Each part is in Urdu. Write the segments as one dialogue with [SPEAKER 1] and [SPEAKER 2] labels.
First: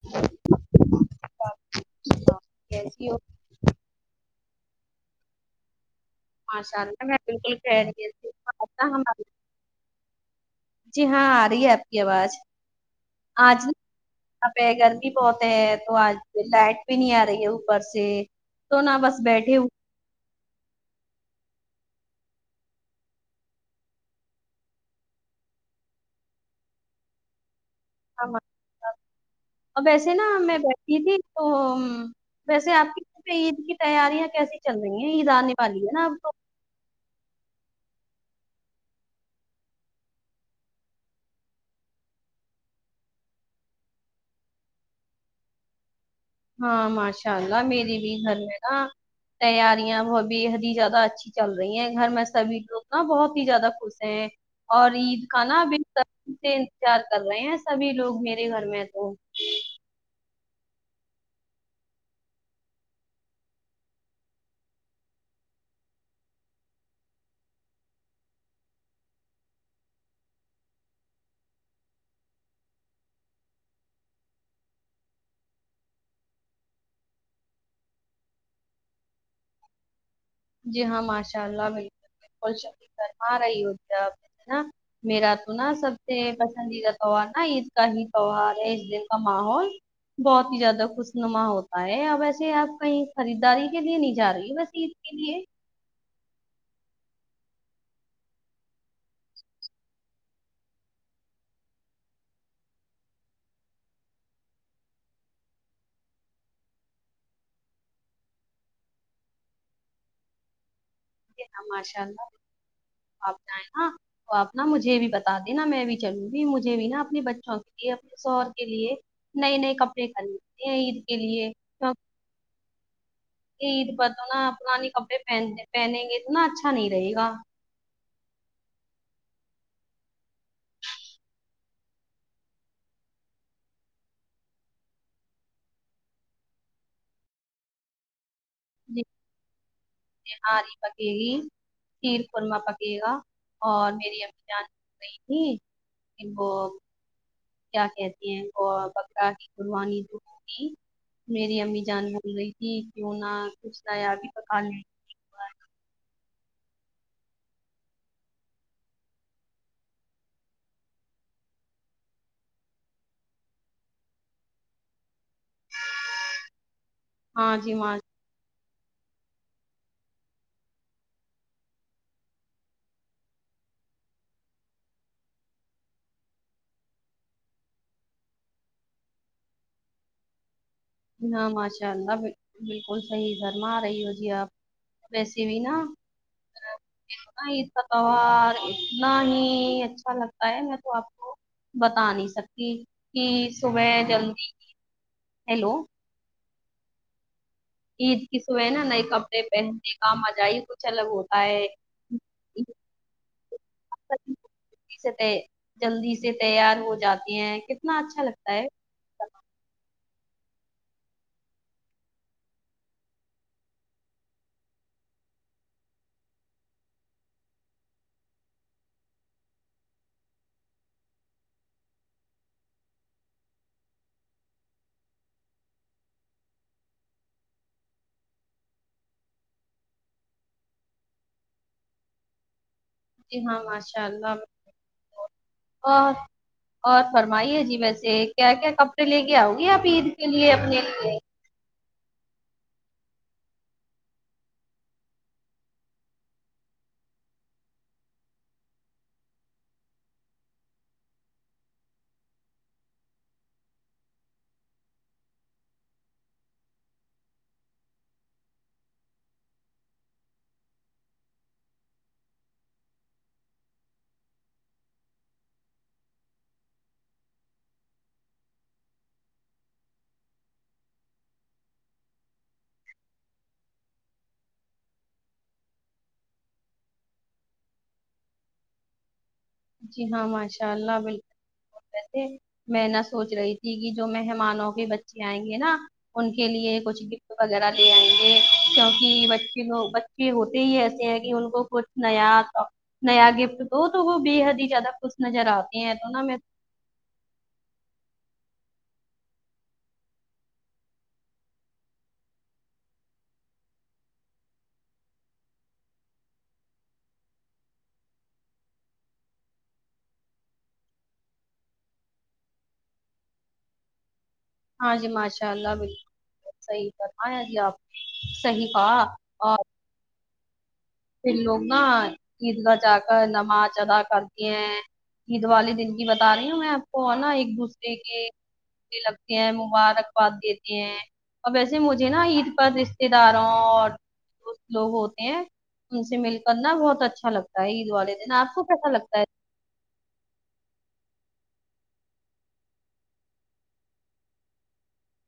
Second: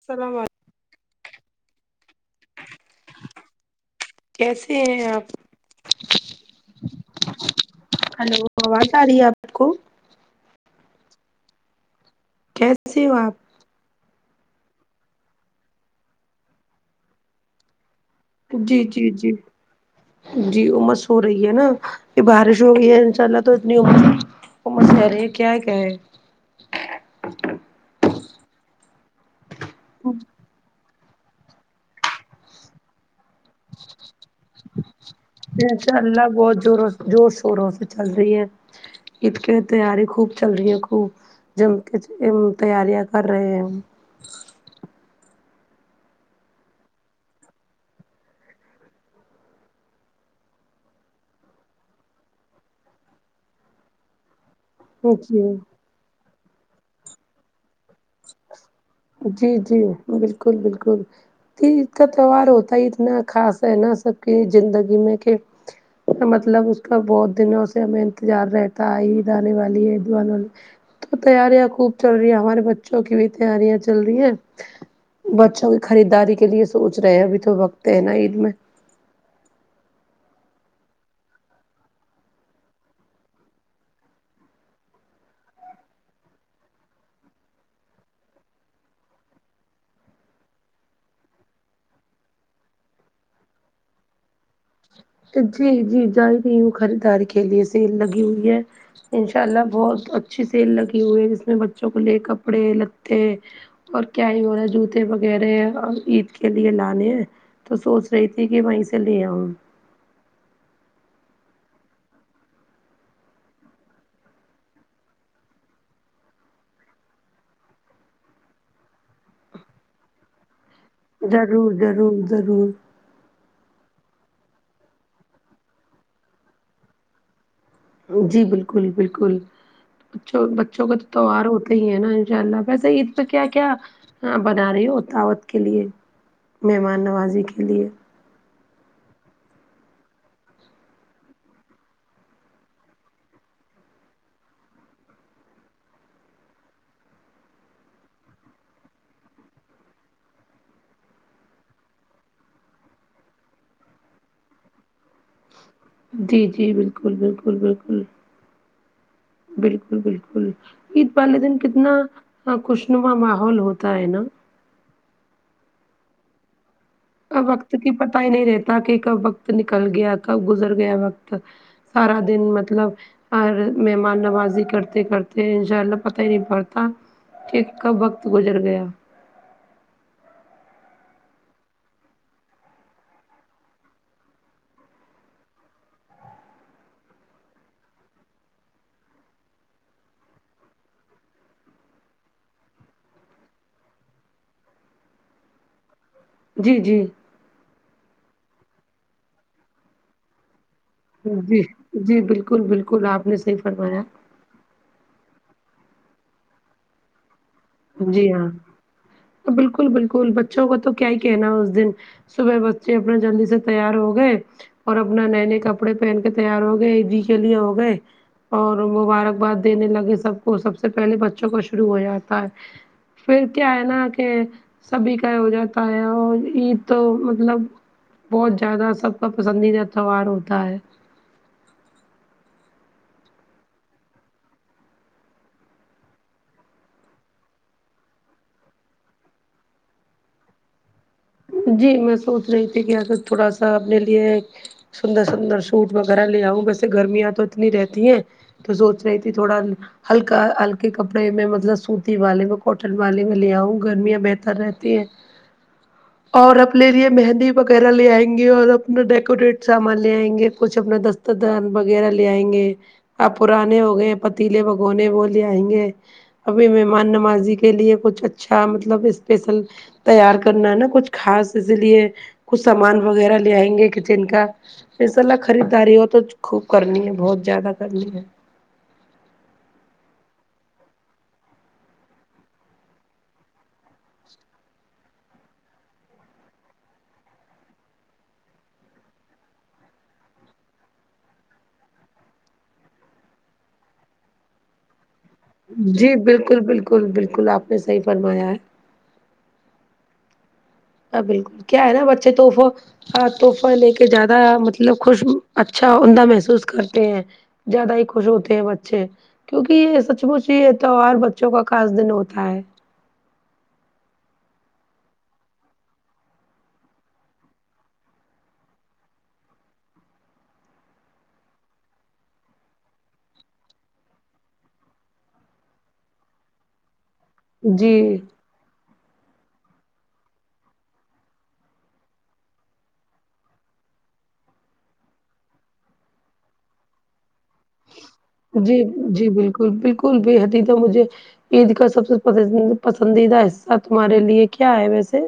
[SPEAKER 1] السلام و علیہ
[SPEAKER 2] وعلیکم السلام جی ہاں کیسی ہو
[SPEAKER 1] کیسے ہیں آپ
[SPEAKER 2] [inaudible] ماشاءاللہ میں بالکل خیریت
[SPEAKER 1] کھو
[SPEAKER 2] جی ہاں آ رہی ہے آپ کی آواز
[SPEAKER 1] کیسے ہو آپ
[SPEAKER 2] آج نہ یہاں پے گرمی بہت ہے تو آج لائٹ بھی نہیں آ رہی ہے اوپر سے
[SPEAKER 1] جی
[SPEAKER 2] تو نہ
[SPEAKER 1] جی
[SPEAKER 2] بس
[SPEAKER 1] جی
[SPEAKER 2] بیٹھے ہوئے
[SPEAKER 1] جی ہمہ سو رہی ہے نا یے بارش ہو گئی ہے انشاءاللہ تو اتنی ہمہ سو رہی ہے کیا کہہ
[SPEAKER 2] ا ویسے نا
[SPEAKER 1] ان
[SPEAKER 2] میں بیٹھی تھی تو ویسے آپ کی یہاں پے عید کی تیاریاں کیسی چل رہی ہیں عید آنے والی ہے
[SPEAKER 1] شاء
[SPEAKER 2] نا اب تو
[SPEAKER 1] اللہ بہت زوروں سے زور شوروں سے چل رہی ہے عید کی تیاری خوب چل رہی ہے خوب جم کے تیاریاں کر رہے ہیں ہم
[SPEAKER 2] ہاں ماشاء اللہ میری بھی گھر میں نا تیاریاں وہ بےحد ہی زیادہ اچھی چل رہی ہیں گھر میں سبھی لوگ نا بہت ہی زیادہ خوش ہیں اور عید کا
[SPEAKER 1] اوکے
[SPEAKER 2] نا بے صبری سے انتظار کر رہے ہیں سبھی لوگ میرے گھر میں تو
[SPEAKER 1] جی جی بالکل بالکل عید کا تہوار ہوتا ہی اتنا خاص ہے نا سب کی زندگی میں کہ مطلب اس کا بہت دنوں سے ہمیں انتظار رہتا ہے عید انے والی ہے عید انے والی تو تیاریاں خوب چل رہی ہیں ہمارے بچوں کی بھی تیاریاں چل رہی ہیں بچوں کی خریداری کے لیے سوچ رہے ہیں ابھی تو وقت ہے نا عید میں
[SPEAKER 2] جی ہاں ماشاء اللہ بالکل بالکل صحیح فرما رہی ہو جی آپ ہے نا میرا تو نا سب سے پسندیدہ تہوار نا عید کا ہی تہوار ہے اس دن کا ماحول بہت ہی زیادہ خوشنما ہوتا ہے آ ویسے آپ کہیں خریداری کے لیے نہیں جا رہی وسے عید کے لیے
[SPEAKER 1] جی جی جا ہی رہی ہوں خریداری کے لیے سیل لگی ہوئی ہے انشاء اللہ بہت اچھی سیل لگی ہوئی ہے جس میں بچوں کو لیے کپڑے لتے اور کیا ہی ہو رہا ہے جوتے وغیرہ عید کے لیے لانے ہیں تو سوچ رہی تھی کی وہی سے لے آؤں
[SPEAKER 2] جی ہاں ماشاءاللہ آپ جائے نا تو آپ نا مجھے بھی بتا دینا میں بھی چلوں گی مجھے بھی نا اپنے بچوں کے لیے شوہر کے لیے نئے نئے کپڑے خریدنے ہے عید کے لیے
[SPEAKER 1] ضرور ضرور ضرور
[SPEAKER 2] کے عید پر تو نا پرانے کپڑے پہن پہنیں گے تو نا اچھا نہیں رہے گا
[SPEAKER 1] جی بالکل بالکل بچوں بچوں کا تو تیوار ہوتے ہی ہیں نا ان شاء اللہ ویسے عید پے کیا کیا ہاں بنا رہی ہو اور دعوت کے لیے مہمان نوازی کے لیے
[SPEAKER 2] جی نہاری پکے گی شیر قورما پکیے گا اور میری امی جان گئی تھی وہ کیا کہتی ہیں بکرا کی قربانی جو ہوگی میری امی جان بول رہی تھی کیوں نہ کچھ نیا بھی پکالے
[SPEAKER 1] جی جی بالکل بالکل بالکل بالکل بالکل عید والے دن کتنا خوشنما ماحول ہوتا ہے نا اب
[SPEAKER 2] ہاں جی
[SPEAKER 1] وقت کی
[SPEAKER 2] ماں
[SPEAKER 1] پتہ ہی نہیں رہتا کہ کب وقت نکل گیا کب گزر گیا وقت سارا دن مطلب اور مہمان نوازی کرتے کرتے انشاء اللہ پتہ ہی نہیں پڑتا ٹھیک کب وقت گزر گیا
[SPEAKER 2] ہاں ماشاء اللہ بلکل سحیح فرما رہی ہو جی آپ ویسے بھی نا اتنا عید کا پیوہار اتنا ہی اچھا لگتا ہے میں تو آپ کو بتا نہیں سکتی کی صبح جلدی ہیلو
[SPEAKER 1] جی جی
[SPEAKER 2] عید کی صبح نا نئے کپڑے پہننے کا مزہ ہی الگ ہوتا
[SPEAKER 1] جی
[SPEAKER 2] ہے
[SPEAKER 1] جی بالکل بالکل آپ نے سحیح فرمایا
[SPEAKER 2] جلدی سے جلدی سے تیار ہو جاتی ہیں کہ
[SPEAKER 1] جی ہاں بالکل بالکل بچوں کا تو کیا ہی کہنا ہے اس دن صبح بچے اپنے جلدی سے تیار ہو گئے اور اپنا نئے نئے کپڑے پہن کے تیار ہو گئے عیدی کے لیے ہو گئے اور مبارکباد دینے لگے سب کو سب سے پہلے بچوں کو شروع ہو جاتا ہے پھر کیا ہے نا کہ سبھی کا ہو جاتا ہے اور عید تو مطلب بہت زیادہ سب کا پسندیدہ تہوار ہوتا ہے
[SPEAKER 2] جی ہاں ماشاء اللہ اور اور فرمائیے جی ویسے کیا کیا کپڑے لے کے آؤ گی آپ عید کے لیے اپنے لیے
[SPEAKER 1] جی میں سوچ رہی تھی کی اگر تھوڑا سا اپنے لیے سندر سندر سوٹ وغیرہ لے آؤں ویسے گرمیاں تو اتنی رہتی ہیں تو سوچ رہے تھی تھوڑا ہلکا ہلکے کپڑے میں مطلب سوتی والیے میں کاٹن والیے میں لے آؤں گرمیاں بہتر رہتی ہیں اور اپنے لیے مہندی وغیرہ لے آئیں گے اور اپنا ڈیکوریٹ سامان لے آئیں گے کچھ اپنا دس تو دان وغیرہ لے آئیں گے آپ پرانے ہو گئے پتیلے بگونے وہ لے آئیں گے ابھی مہمان نمازی کے لیے کچھ اچھا مطلب اسپیشل تیار کرنا ہے نا کچھ خاص اس لیے کچھ سامان وغیرہ لے آئیں گے کچن کا انشاءاللہ خریداری ہو تو خوب کرنی ہے بہت زیادہ کرنی ہے
[SPEAKER 2] جی ہاں ماشاء اللہ بلکل رہتے ہیں میں نہ سوچ رہی تھی کہ جو مہمانوں کے بچے آئیں گے نا ان کے لیے کچھ گفٹ وغیرہ لے آئیں گے کیونکی بچے لوگ چے ہوتے ہی ایسے ہیں کی ان کو کچھ نیا نیا گفٹ دو تو وہ بے حد ہی زیادہ خوش نظر آتے ہیں تو
[SPEAKER 1] جی
[SPEAKER 2] نا میں
[SPEAKER 1] بالکل بالکل بالکل آپ نے صحیح فرمایا ہے ہاں بالکل کیا ہے نا بچے توفو ہاہ تحفہ لے کے زیادہ مطلب خوش اچھا عمدہ محسوس کرتے ہیں زیادہ ہی خوش ہوتے ہیں بچے کیونکی یے سچ مچ یے تہوار بچوں کا خاص دن ہوتا ہے
[SPEAKER 2] ہاں جی ماشاء اللہ بالکل صحیح فرمایا جی آپ صحیح کھا آپ پھر لوگ نا عید گاہ جا کر نماز ادا کرتی ہیں عید والے دن کی بتا رہی ہوں میں آپ کو نا ایک دوسرے
[SPEAKER 1] جی
[SPEAKER 2] کے گلے لگتے ہیں مبارکباد دیتے ہیں اور ویسے مجھے نا عید پر رشتے داروں اور دوست لوگ ہوتے ہیں ان سے مل کرنا بہت اچھا لگتا ہے عید والے دن آپ کو
[SPEAKER 1] جی
[SPEAKER 2] کیسا لگتا ہے
[SPEAKER 1] جی بالکل بالکل اسکول بےحد ہی تو مجھے عید کا سب سے پسندیدہ حصہ تمہارے لیے کیا ہے ویسے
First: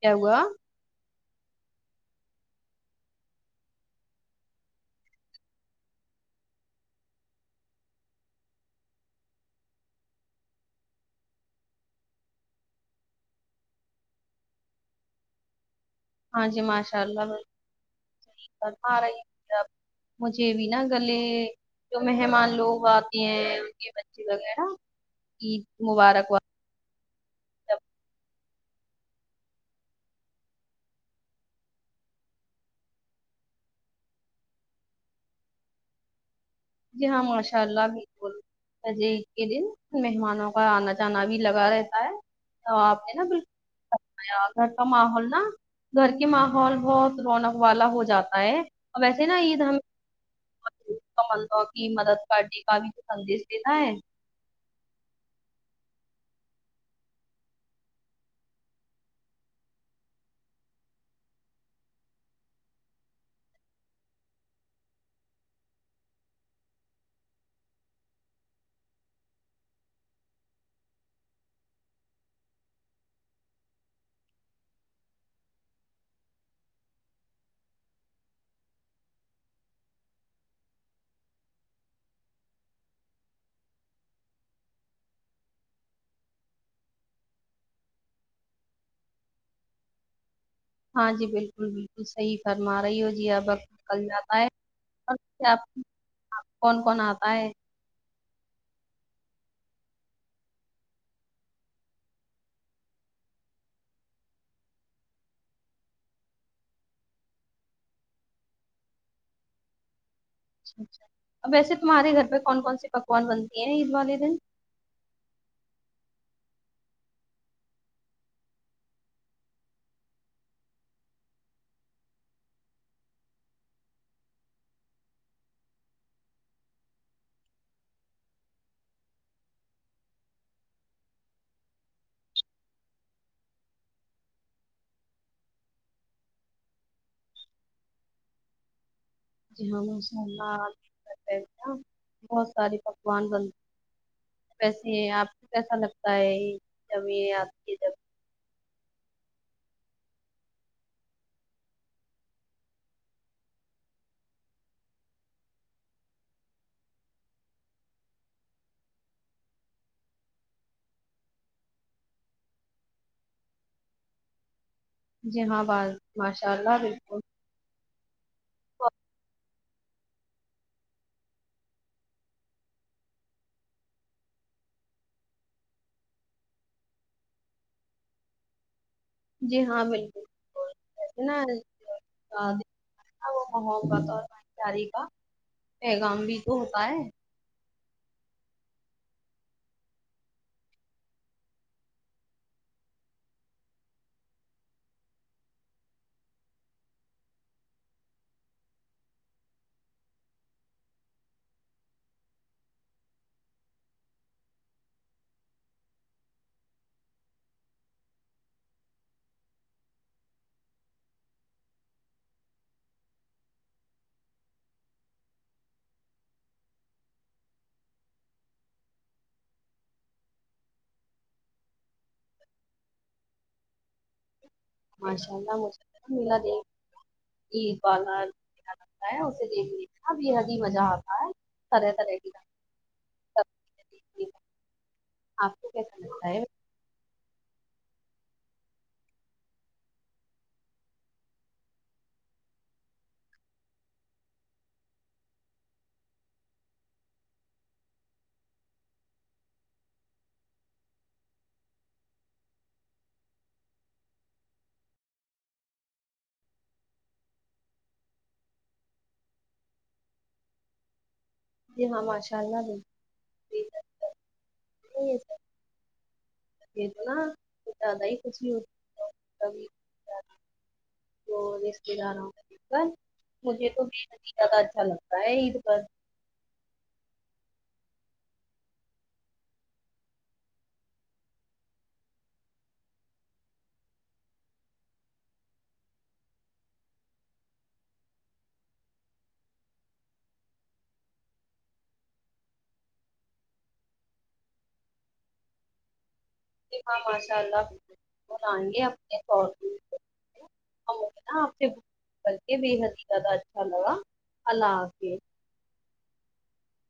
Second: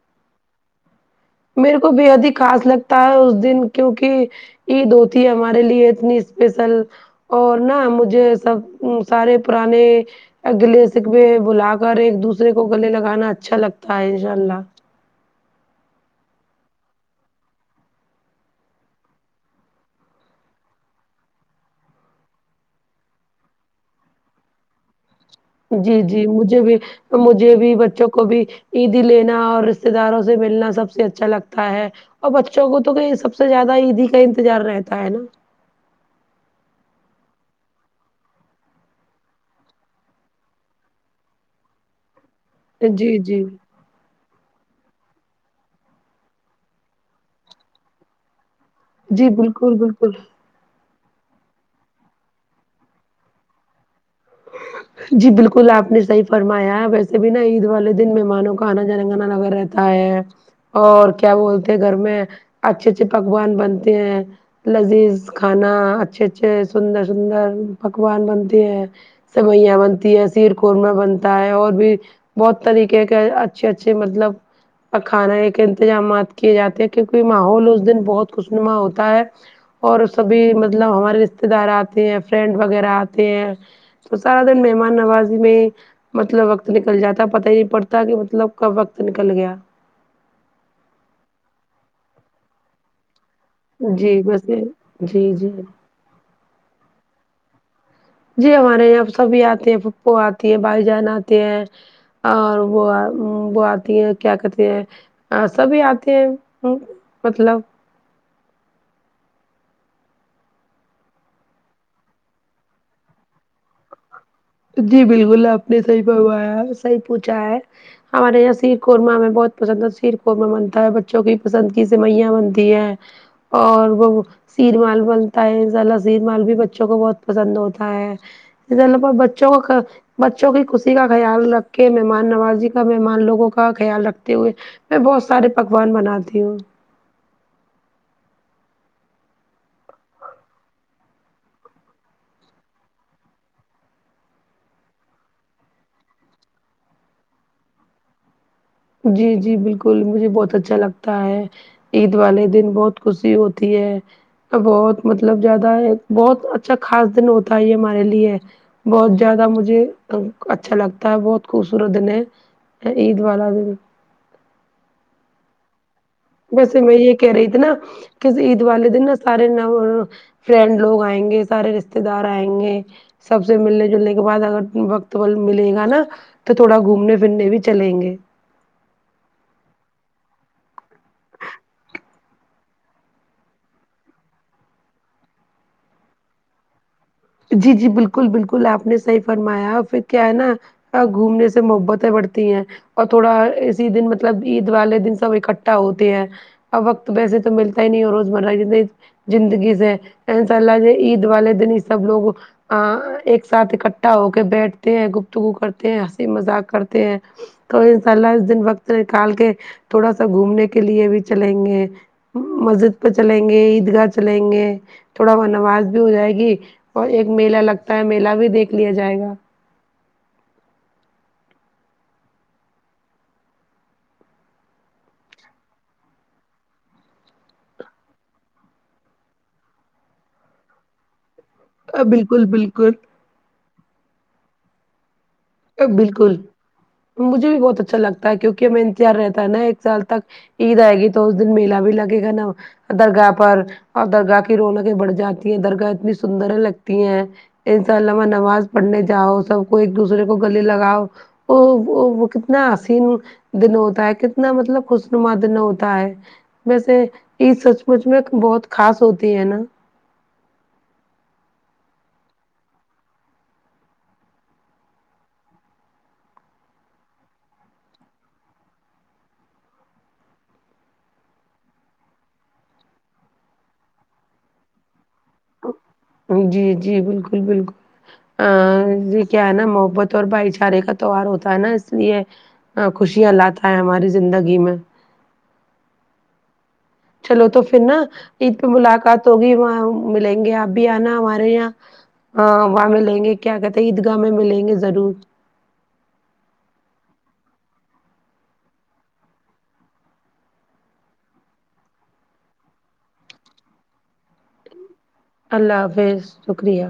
[SPEAKER 2] کیا ہوا
[SPEAKER 1] میرے کو بے حد ہی خاص لگتا ہے اس دن کیونکی عید ہو تی ہے ہمارے لیے اتنی اسپیشل اور نا مجھے سب سارے پرانے گلے سے بھلا کر ایک دوسرے کو گلے لگانا اچھا لگتا ہے ان شاء اللہ
[SPEAKER 2] ہاں جی ماشاء اللہ بالکل صحیح فرما رہی ہے جی آپ مجھے بھی نا گلے جو مہمان لوگ آتے ہیں ان کے بچے وغیرہ عید
[SPEAKER 1] جی جی
[SPEAKER 2] مبارکباد
[SPEAKER 1] مجھے بھی مجھے بھی بچوں کو بھی عیدی لینا اور رشتے داروں سے ملنا سب سے اچھا لگتا ہے اور بچوں کو تو کہ سب سے زیادہ عیدی کا انتظار رہتا ہے نا
[SPEAKER 2] جی ہاں ماشاء اللہ بالکل آج عید کے دن مہمانوں کا آنا جانا بھی لگا رہتا ہے ہاں آپ نے
[SPEAKER 1] جی
[SPEAKER 2] نا
[SPEAKER 1] جی
[SPEAKER 2] بالکل فرمایا گھر کا ماحول نا گھر کے ماحول بہت رونق والا ہو جاتا ہے ویسے
[SPEAKER 1] جی
[SPEAKER 2] نا عید
[SPEAKER 1] بالکل
[SPEAKER 2] ہمیں
[SPEAKER 1] بالکل
[SPEAKER 2] [unintelligible] تو کی مدد کرنے کا بھی سندیش دیتا ہے
[SPEAKER 1] جی بالکل آپ نے صحیح فرمایا ہے ویسے بھی نا عید والے دن مہمانوں کا آنا جنا گنا لگا رہتا ہے اور کیا بولتے ہیں گھر میں اچھے اچھے پکوان بنتے ہیں لذیذ کھانا اچھے اچھے سندر سندر پکوان بنتے ہیں سوئیاں بنتی ہے سیر قورمہ بنتا ہے اور بھی بہت طریقے کے اچھے اچھے مطلب اور کھانا کے انتظامات کیے جاتے ہیں کیونکی ماحول اس دن بہت خوشنما ہوتا ہے اور سبھی مطلب ہمارے رشتے دار آتے ہیں فرینڈ وغیرہ آتے ہیں تو سارا دن مہمان نوازی میں ہی مطلب وقت نکل جاتا پتہ ہی نہیں پڑتا کی مطلب کب وقت نکل گیا
[SPEAKER 2] ہاں جی بالکل بالکل صحیح فرما رہی ہو جی اب آپ نکل
[SPEAKER 1] جی
[SPEAKER 2] جاتا ہے
[SPEAKER 1] ویسے جی جی
[SPEAKER 2] [unintelligible] کون کون آتا ہے
[SPEAKER 1] جی ہمارے یہاں سبھی آتے ہیں پھوپھو آتے ہیں بھائی جان آتے ہیں اور وہ وہ آتی ہے کیا کہتے ہیں آ سبھی آتے ہیں ہمم مطلب
[SPEAKER 2] اچھا اچھا ا ویسے تمہارے گھر پے کون کون سی پکوان بنتی ہیں عید والے دن
[SPEAKER 1] جی بالکل آپ نے صحیح فرمایا ہے صحیح پوچھا ہے ہمارے یہاں سیر قورمہ ہمیں بہت پسند ہے سیر قورمہ بنتا ہے بچوں کی پسندگی سوئیا بنتی ہے اور وہ شیر مال بنتا ہے زلا شیر مال بھی بچوں کو بہت پسند ہوتا ہے اس [unintelligible] چو کا بچوں کی خوشی کا خیال رکھ کے مہمان نوازی کا مہمان لوگوں کا خیال رکھتے ہوئے میں بہت سارے پکوان بناتی ہوں
[SPEAKER 2] جی ہاں ماشاءاللہ آپ نے بتایئے ہے نہ بہت سارے پکوان بن ویسے آپ کو کیسا لگتا ہے یے جب آپ کے جب
[SPEAKER 1] جی جی بالکل مجھے بہت اچھا لگتا ہے عید والے دن بہت خوشی ہوتی ہے بہت مطلب زیادہ ہے بہت اچھا خاص دن ہوتا ہے یے ہمارے لیے بہت زیادہ مجھے اچھا لگتا ہے بہت خوبصورت دن ہے عید والا دن
[SPEAKER 2] جی ہاں باز ماشاء اللہ
[SPEAKER 1] ویسے میں یے کہہ
[SPEAKER 2] بالکل
[SPEAKER 1] رہی تھی نا کہ عید والے دن نہ سارے وہ فرینڈ لوگ آئیں گے سارے رشتے دار آئیں گے سب سے ملنے جلنے کے بعد اگر وقت ملے گا نا تو تھوڑا گھومنے پھرنے بھی چلیں گے
[SPEAKER 2] جی ہاں بالکل [inaudible] پیغام بھی تو ہوتا ہے
[SPEAKER 1] جی جی بالکل بالکل آپ نے صحیح فرمایا اور پھر کیا ہے نا ساتھ گھومنے سے محبتیں بڑھتی ہیں اور تھوڑا اسی دن مطلب عید والے دن سب اکٹھا ہوتے ہیں اب وقت تو ویسے تو ملتا ہی نہیں ہے روزمرہ کے دن زندگی سے ہے انشا اللہ عید والے دن ہی سب لوگ آ ایک ساتھ اکٹھا ہو کے بیٹھتے ہیں گفتگو کرتے ہیں ہنسی مذاق کرتے ہیں تو انشاء اللہ اس دن وقت نکال کے تھوڑا سا گھومنے کے لیے بھی چلیں گے مسجد پے چلیں گے عیدگاہ چلیں گے تھوڑا وہ نماز بھی ہو جائے گی اور ایک میلہ لگتا ہے میلہ بھی دیکھ لیا جائے گا
[SPEAKER 2] ماشاء اللہ مجھے بھی ملا دے عید [inaudible] طرح طرح کی
[SPEAKER 1] بالکل بالکل
[SPEAKER 2] [inaudible] کیسا لگتا
[SPEAKER 1] بالکل
[SPEAKER 2] ہے
[SPEAKER 1] مجھے بھی بہت اچھا لگتا ہے کیونکہ میں انتظار رہتا ہے نا ایک سال تک عید آئے گی تو اس دن میلہ بھی لگے گا نا درگاہ پر اور درگاہ کی رونقیں بڑھ جاتی ہیں درگاہ اتنی سندری لگتی ہیں انشاء الامہ نماز پڑھنے جاؤ سب کو ایک دوسرے کو گلے لگاؤ او وہ وہ کتنا حسین دن ہوتا ہے کتنا مطلب خوشنما دن ہوتا ہے ویسے عید سچ مچ میں بہت خاص ہوتی ہے نا
[SPEAKER 2] جی ہاں ماشاء اللہ بالکل [unintelligible] یے تو نا کچھ زیادہ ہی خوشی ہوتی کبھی تو رشتے داروں دیکھ کر مجھے تو [unintelligible] اچھا لگتا ہے عید پر
[SPEAKER 1] جی جی بالکل بالکل آ یے کیا ہے نا محبت اور بھائی چارے کا تہوار ہوتا ہے نا اس لیے آ خوشیاں لاتا ہے ہماری زندگی میں چلو تو پھر نا عید پے ملاقات ہوگی وہاں ملیں گے آپ بھی آنا ہمارے یہاں ہاں وہاں ملیں گے کیا کہتے ہیں عیدگاہ میں ملیں گے ضرور
[SPEAKER 2] جی ہاں ماشاء اللہ [unintelligible] ہمیں تو نا اپ سے گفتگو کر کر بے حد ہی زیادہ اچھا لگا اللہ حافظ
[SPEAKER 1] اللہ حافظ شکریہ